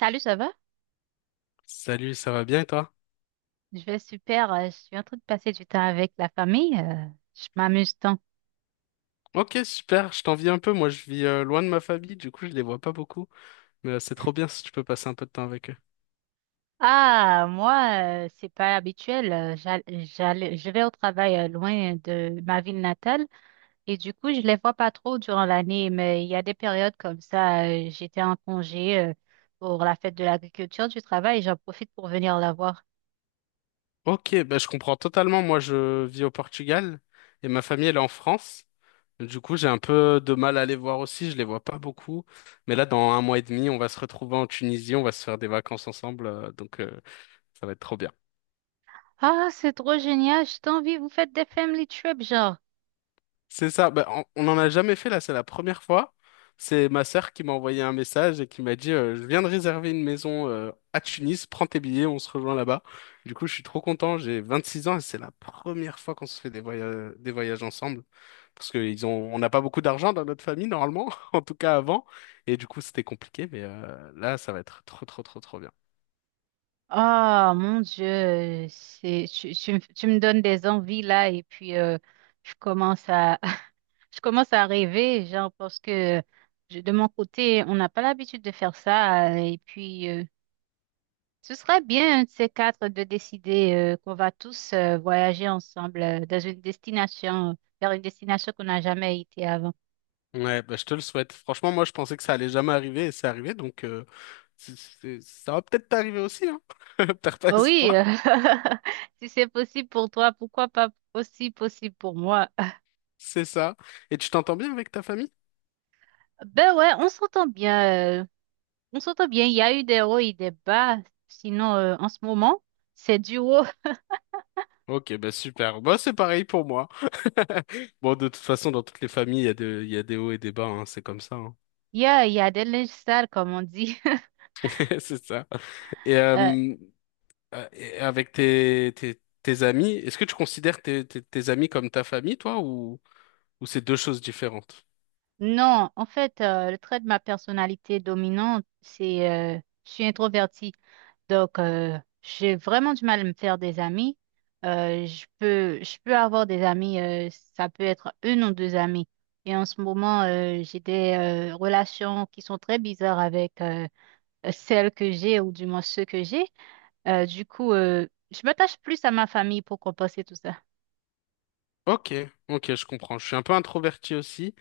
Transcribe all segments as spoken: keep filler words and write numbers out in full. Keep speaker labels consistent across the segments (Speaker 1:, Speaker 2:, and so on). Speaker 1: Salut, ça va?
Speaker 2: Salut, ça va bien et toi?
Speaker 1: Je vais super. euh, Je suis en train de passer du temps avec la famille. euh, Je m'amuse tant.
Speaker 2: Ok, super, je t'envie un peu. Moi, je vis euh, loin de ma famille, du coup, je les vois pas beaucoup. Mais euh, c'est trop bien si tu peux passer un peu de temps avec eux.
Speaker 1: Ah, moi, euh, c'est pas habituel. euh, j'all- j'allais- Je vais au travail euh, loin de ma ville natale et du coup, je les vois pas trop durant l'année. Mais il y a des périodes comme ça. euh, J'étais en congé euh, pour la fête de l'agriculture du travail et j'en profite pour venir la voir.
Speaker 2: Ok, bah, je comprends totalement. Moi, je vis au Portugal et ma famille, elle est en France. Du coup, j'ai un peu de mal à les voir aussi, je les vois pas beaucoup. Mais là, dans un mois et demi, on va se retrouver en Tunisie, on va se faire des vacances ensemble, euh, donc euh, ça va être trop bien.
Speaker 1: Ah, c'est trop génial. Je t'envie. Vous faites des family trips, genre.
Speaker 2: C'est ça, bah, on on n'en a jamais fait là, c'est la première fois. C'est ma sœur qui m'a envoyé un message et qui m'a dit euh, je viens de réserver une maison euh, à Tunis, prends tes billets, on se rejoint là-bas. Du coup, je suis trop content, j'ai vingt-six ans et c'est la première fois qu'on se fait des voyages, des voyages ensemble. Parce que ils ont, on n'a pas beaucoup d'argent dans notre famille, normalement, en tout cas avant. Et du coup, c'était compliqué, mais euh, là, ça va être trop, trop, trop, trop bien.
Speaker 1: Ah, mon Dieu, c'est tu, tu, me tu me donnes des envies là et puis euh, je commence à je commence à rêver genre parce que je- de mon côté on n'a pas l'habitude de faire ça euh, et puis euh, ce serait bien un de ces quatre de décider euh, qu'on va tous euh, voyager ensemble euh, dans une destination vers une destination qu'on n'a jamais été avant.
Speaker 2: Ouais, bah, je te le souhaite. Franchement, moi, je pensais que ça allait jamais arriver et c'est arrivé, donc euh, c'est- c'est- ça va peut-être t'arriver aussi, hein. Perds pas
Speaker 1: Oh oui,
Speaker 2: espoir.
Speaker 1: euh, si c'est possible pour toi, pourquoi pas aussi possible pour moi?
Speaker 2: C'est ça. Et tu t'entends bien avec ta famille?
Speaker 1: Ben ouais, on s'entend bien. euh, On s'entend bien, il y a eu des hauts et des bas. Sinon, euh, en ce moment, c'est du haut.
Speaker 2: Ok, bah super. Bah c'est pareil pour moi. Bon, de toute façon, dans toutes les familles, il y a de- il y a des hauts et des bas, hein, c'est comme ça. Hein.
Speaker 1: Il y a, il y a des linges sales, comme on dit.
Speaker 2: C'est ça. Et,
Speaker 1: Euh,
Speaker 2: euh, euh, et avec tes, tes, tes amis, est-ce que tu considères tes, tes, tes amis comme ta famille, toi, ou... Ou c'est deux choses différentes?
Speaker 1: non, en fait, euh, le trait de ma personnalité dominante, c'est euh, je suis introvertie. Donc, euh, j'ai vraiment du mal à me faire des amis. Euh, je peux, je peux avoir des amis, euh, ça peut être une ou deux amis. Et en ce moment, euh, j'ai des euh, relations qui sont très bizarres avec euh, celles que j'ai ou du moins ceux que j'ai. Euh, du coup, euh, je m'attache plus à ma famille pour compenser tout ça.
Speaker 2: Ok, ok, je comprends. Je suis un peu introverti aussi.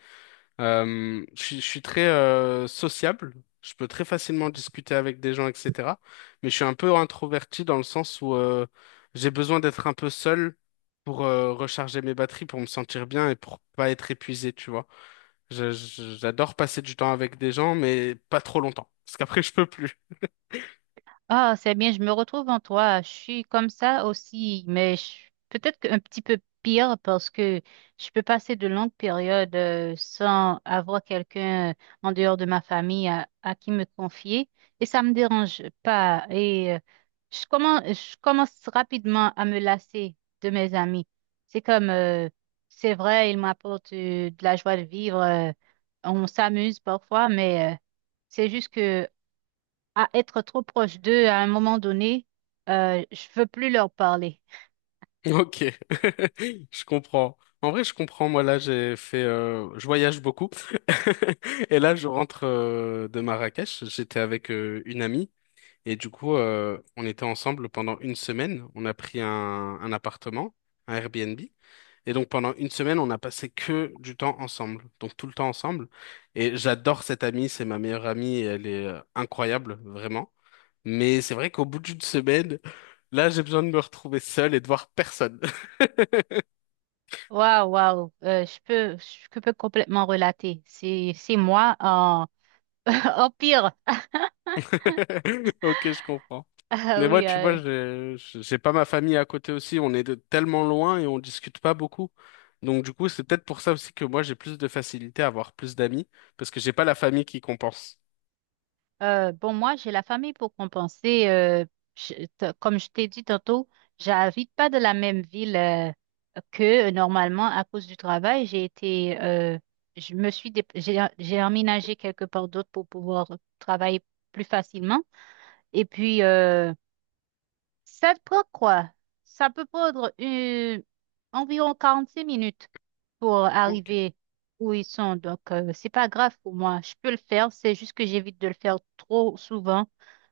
Speaker 2: Euh, je, suis je suis très euh, sociable, je peux très facilement discuter avec des gens, et cetera. Mais je suis un peu introverti dans le sens où euh, j'ai besoin d'être un peu seul pour euh, recharger mes batteries, pour me sentir bien et pour pas être épuisé, tu vois. Je- je- j'adore passer du temps avec des gens, mais pas trop longtemps, parce qu'après je peux plus.
Speaker 1: Ah, c'est bien, je me retrouve en toi. Je suis comme ça aussi, mais je- peut-être qu'un petit peu pire parce que je peux passer de longues périodes euh, sans avoir quelqu'un euh, en dehors de ma famille à, à qui me confier et ça me dérange pas. Et euh, je commence, je commence rapidement à me lasser de mes amis. C'est comme, euh, c'est vrai, ils m'apportent euh, de la joie de vivre. Euh, on s'amuse parfois, mais euh, c'est juste que à être trop proche d'eux à un moment donné, euh, je veux plus leur parler.
Speaker 2: Ok, je comprends. En vrai, je comprends. Moi, là, j'ai fait, euh, je voyage beaucoup, et là, je rentre euh, de Marrakech. J'étais avec euh, une amie. Et du coup, euh, on était ensemble pendant une semaine. On a pris un, un appartement, un Airbnb. Et donc, pendant une semaine, on a passé que du temps ensemble. Donc, tout le temps ensemble. Et j'adore cette amie. C'est ma meilleure amie. Et elle est euh, incroyable, vraiment. Mais c'est vrai qu'au bout d'une semaine, là, j'ai besoin de me retrouver seul et de voir personne.
Speaker 1: Waouh, waouh, euh, je peux, je peux complètement relater. C'est, c'est moi en, en pire.
Speaker 2: Ok, je comprends.
Speaker 1: Ah
Speaker 2: Mais moi,
Speaker 1: oui,
Speaker 2: tu
Speaker 1: euh,
Speaker 2: vois, j'ai j'ai pas ma famille à côté aussi. On est de- tellement loin et on discute pas beaucoup. Donc, du coup, c'est peut-être pour ça aussi que moi, j'ai plus de facilité à avoir plus d'amis parce que j'ai pas la famille qui compense.
Speaker 1: euh, bon, moi, j'ai la famille pour compenser. Euh, je- t- comme je t'ai dit tantôt, j'habite pas de la même ville euh, que normalement à cause du travail. J'ai été, euh, je me suis, dép- j'ai j'ai emménagé quelque part d'autre pour pouvoir travailler plus facilement. Et puis, euh, ça prend quoi? Ça peut prendre une environ quarante-cinq minutes pour
Speaker 2: Ok.
Speaker 1: arriver où ils sont. Donc, euh, c'est pas grave pour moi. Je peux le faire. C'est juste que j'évite de le faire trop souvent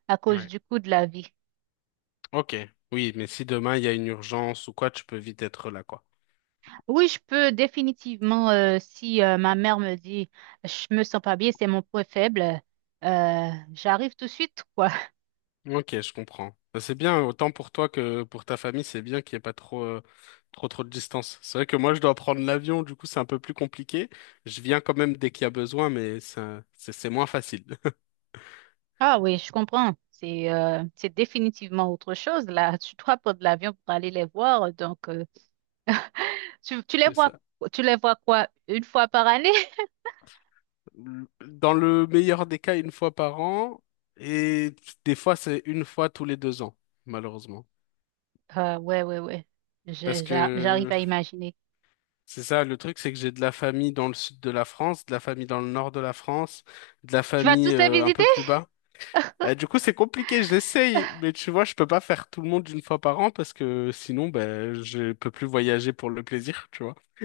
Speaker 1: à cause
Speaker 2: Ouais.
Speaker 1: du coût de la vie.
Speaker 2: Ok. Oui, mais si demain il y a une urgence ou quoi, tu peux vite être là, quoi.
Speaker 1: Oui, je peux définitivement, euh, si euh, ma mère me dit, je me sens pas bien, c'est mon point faible, euh, j'arrive tout de suite, quoi.
Speaker 2: Ok, je comprends. Bah, c'est bien, autant pour toi que pour ta famille, c'est bien qu'il n'y ait pas trop, euh, trop, trop de distance. C'est vrai que moi, je dois prendre l'avion, du coup, c'est un peu plus compliqué. Je viens quand même dès qu'il y a besoin, mais ça, c'est c'est moins facile.
Speaker 1: Ah oui, je comprends. C'est euh, c'est définitivement autre chose là. Tu dois prendre l'avion pour aller les voir, donc. euh, Tu, tu les
Speaker 2: C'est
Speaker 1: vois,
Speaker 2: ça.
Speaker 1: tu les vois quoi? Une fois par année?
Speaker 2: Dans le meilleur des cas, une fois par an, et des fois, c'est une fois tous les deux ans, malheureusement.
Speaker 1: Ah, ouais, ouais, ouais.
Speaker 2: Parce
Speaker 1: Je- j'a- j'arrive
Speaker 2: que
Speaker 1: à imaginer.
Speaker 2: c'est ça, le truc, c'est que j'ai de la famille dans le sud de la France, de la famille dans le nord de la France, de la
Speaker 1: Tu vas
Speaker 2: famille
Speaker 1: tous les
Speaker 2: euh, un
Speaker 1: visiter?
Speaker 2: peu plus bas. Bah, du coup, c'est compliqué, j'essaye, mais tu vois, je peux pas faire tout le monde une fois par an parce que sinon, ben je peux plus voyager pour le plaisir, tu vois.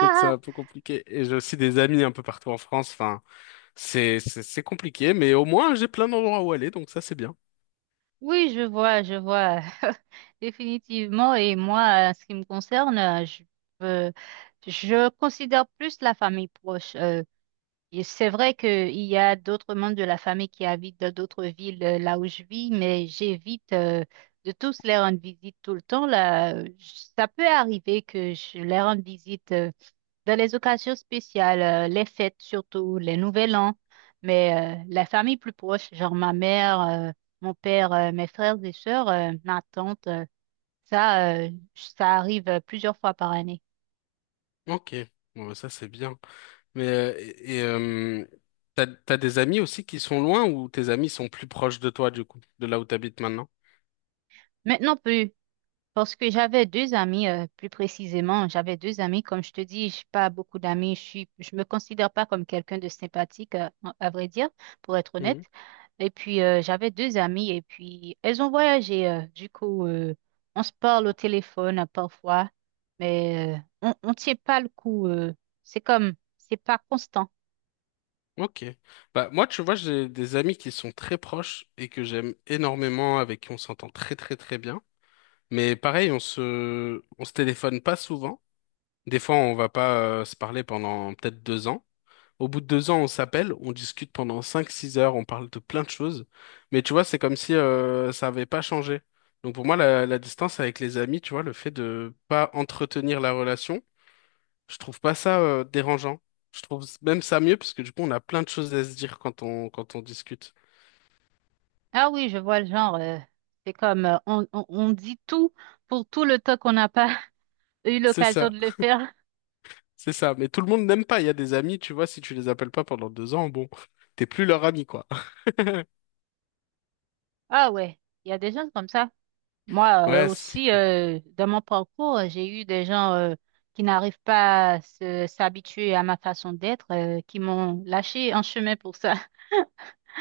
Speaker 2: Donc, c'est un peu compliqué. Et j'ai aussi des amis un peu partout en France, enfin. C'est, c'est c'est compliqué, mais au moins j'ai plein d'endroits où aller, donc ça c'est bien.
Speaker 1: Oui, je vois, je vois. Définitivement. Et moi, en ce qui me concerne, euh, je, euh, je considère plus la famille proche. Euh, et c'est vrai qu'il y a d'autres membres de la famille qui habitent dans d'autres villes euh, là où je vis, mais j'évite euh, de tous les rendre visite tout le temps. Là, Euh, j- ça peut arriver que je les rende visite. euh, Dans les occasions spéciales, euh, les fêtes surtout, les nouvel an, mais euh, la famille plus proche, genre ma mère, euh, mon père, euh, mes frères et sœurs, euh, ma tante, euh, ça, euh, ça arrive euh, plusieurs fois par année.
Speaker 2: Ok, bon, bah, ça c'est bien. Mais euh, et, et, euh, t'as, t'as des amis aussi qui sont loin ou tes amis sont plus proches de toi du coup, de là où t'habites maintenant?
Speaker 1: Maintenant plus, parce que j'avais deux amis, euh, plus précisément, j'avais deux amis. Comme je te dis, je pas beaucoup d'amis. Je suis, je me considère pas comme quelqu'un de sympathique, euh, à vrai dire, pour être honnête. Et puis, euh, j'avais deux amies et puis elles ont voyagé. euh, du coup, euh, on se parle au téléphone euh, parfois, mais euh, on ne tient pas le coup. Euh, c'est comme, c'est pas constant.
Speaker 2: Ok. Bah, moi, tu vois, j'ai des amis qui sont très proches et que j'aime énormément, avec qui on s'entend très très très bien. Mais pareil, on se, on se téléphone pas souvent. Des fois, on va pas euh, se parler pendant peut-être deux ans. Au bout de deux ans, on s'appelle, on discute pendant cinq, six heures, on parle de plein de choses. Mais tu vois, c'est comme si euh, ça avait pas changé. Donc pour moi, la, la distance avec les amis, tu vois, le fait de pas entretenir la relation. Je trouve pas ça euh, dérangeant. Je trouve même ça mieux parce que du coup, on a plein de choses à se dire quand on quand on discute.
Speaker 1: Ah oui, je vois le genre. Euh, c'est comme, euh, on, on, on dit tout pour tout le temps qu'on n'a pas eu
Speaker 2: C'est
Speaker 1: l'occasion
Speaker 2: ça,
Speaker 1: de le faire.
Speaker 2: c'est ça. Mais tout le monde n'aime pas. Il y a des amis, tu vois, si tu les appelles pas pendant deux ans, bon, t'es plus leur ami, quoi.
Speaker 1: Ah ouais, il y a des gens comme ça. Moi euh,
Speaker 2: Ouais, c'est-
Speaker 1: aussi, euh, dans mon parcours, j'ai eu des gens euh, qui n'arrivent pas à se- s'habituer à ma façon d'être, euh, qui m'ont lâché en chemin pour ça.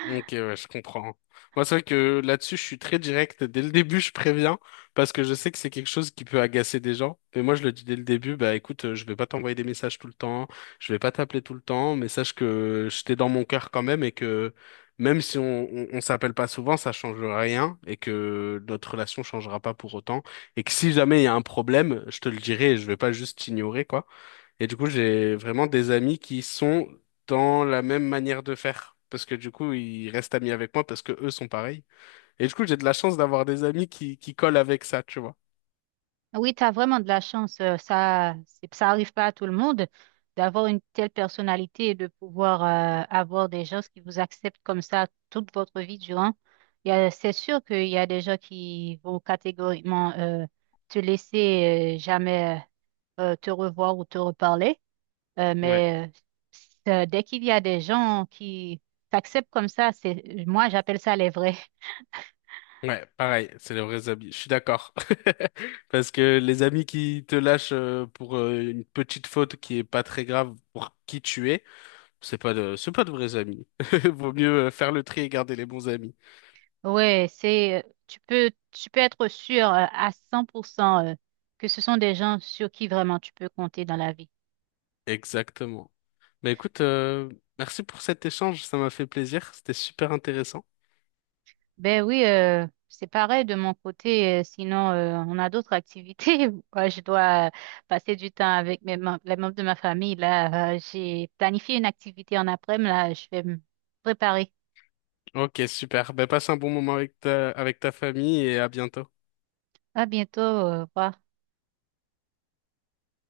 Speaker 2: Ok, ouais, je comprends. Moi, c'est vrai que là-dessus, je suis très direct. Dès le début, je préviens parce que je sais que c'est quelque chose qui peut agacer des gens. Mais moi, je le dis dès le début, bah écoute, euh, je vais pas t'envoyer des messages tout le temps, je vais pas t'appeler tout le temps, mais sache que je t'ai dans mon cœur quand même et que même si on, on, on s'appelle pas souvent, ça change rien et que notre relation changera pas pour autant. Et que si jamais il y a un problème, je te le dirai et je vais pas juste t'ignorer, quoi. Et du coup, j'ai vraiment des amis qui sont dans la même manière de faire. Parce que du coup, ils restent amis avec moi parce que eux sont pareils. Et du coup, j'ai de la chance d'avoir des amis qui, qui collent avec ça, tu vois.
Speaker 1: Oui, tu as vraiment de la chance. Euh, ça, c'est- ça arrive pas à tout le monde d'avoir une telle personnalité et de pouvoir euh, avoir des gens qui vous acceptent comme ça toute votre vie durant. Il y a- C'est sûr qu'il y a des gens qui vont catégoriquement euh, te laisser euh, jamais euh, te revoir ou te reparler. Euh,
Speaker 2: Ouais.
Speaker 1: mais euh, dès qu'il y a des gens qui t'acceptent comme ça, c'est, moi, j'appelle ça les vrais.
Speaker 2: Ouais, pareil, c'est les vrais amis. Je suis d'accord. Parce que les amis qui te lâchent euh, pour euh, une petite faute qui est pas très grave pour qui tu es, c'est pas de, c'est pas de vrais amis. Vaut mieux euh, faire le tri et garder les bons amis.
Speaker 1: Ouais, c'est, euh, tu peux, tu peux être sûr euh, à cent pour cent euh, que ce sont des gens sur qui vraiment tu peux compter dans la vie.
Speaker 2: Exactement. Bah écoute, euh, merci pour cet échange, ça m'a fait plaisir, c'était super intéressant.
Speaker 1: Ben oui, euh, c'est pareil de mon côté. euh, sinon, euh, on a d'autres activités. Moi, je dois euh, passer du temps avec mes mem- les membres de ma famille. Là, Euh, j'ai planifié une activité en après-midi. Là, je vais me préparer.
Speaker 2: Ok, super. Ben, passe un bon moment avec ta, avec ta famille et à bientôt.
Speaker 1: À bientôt. euh, Au revoir.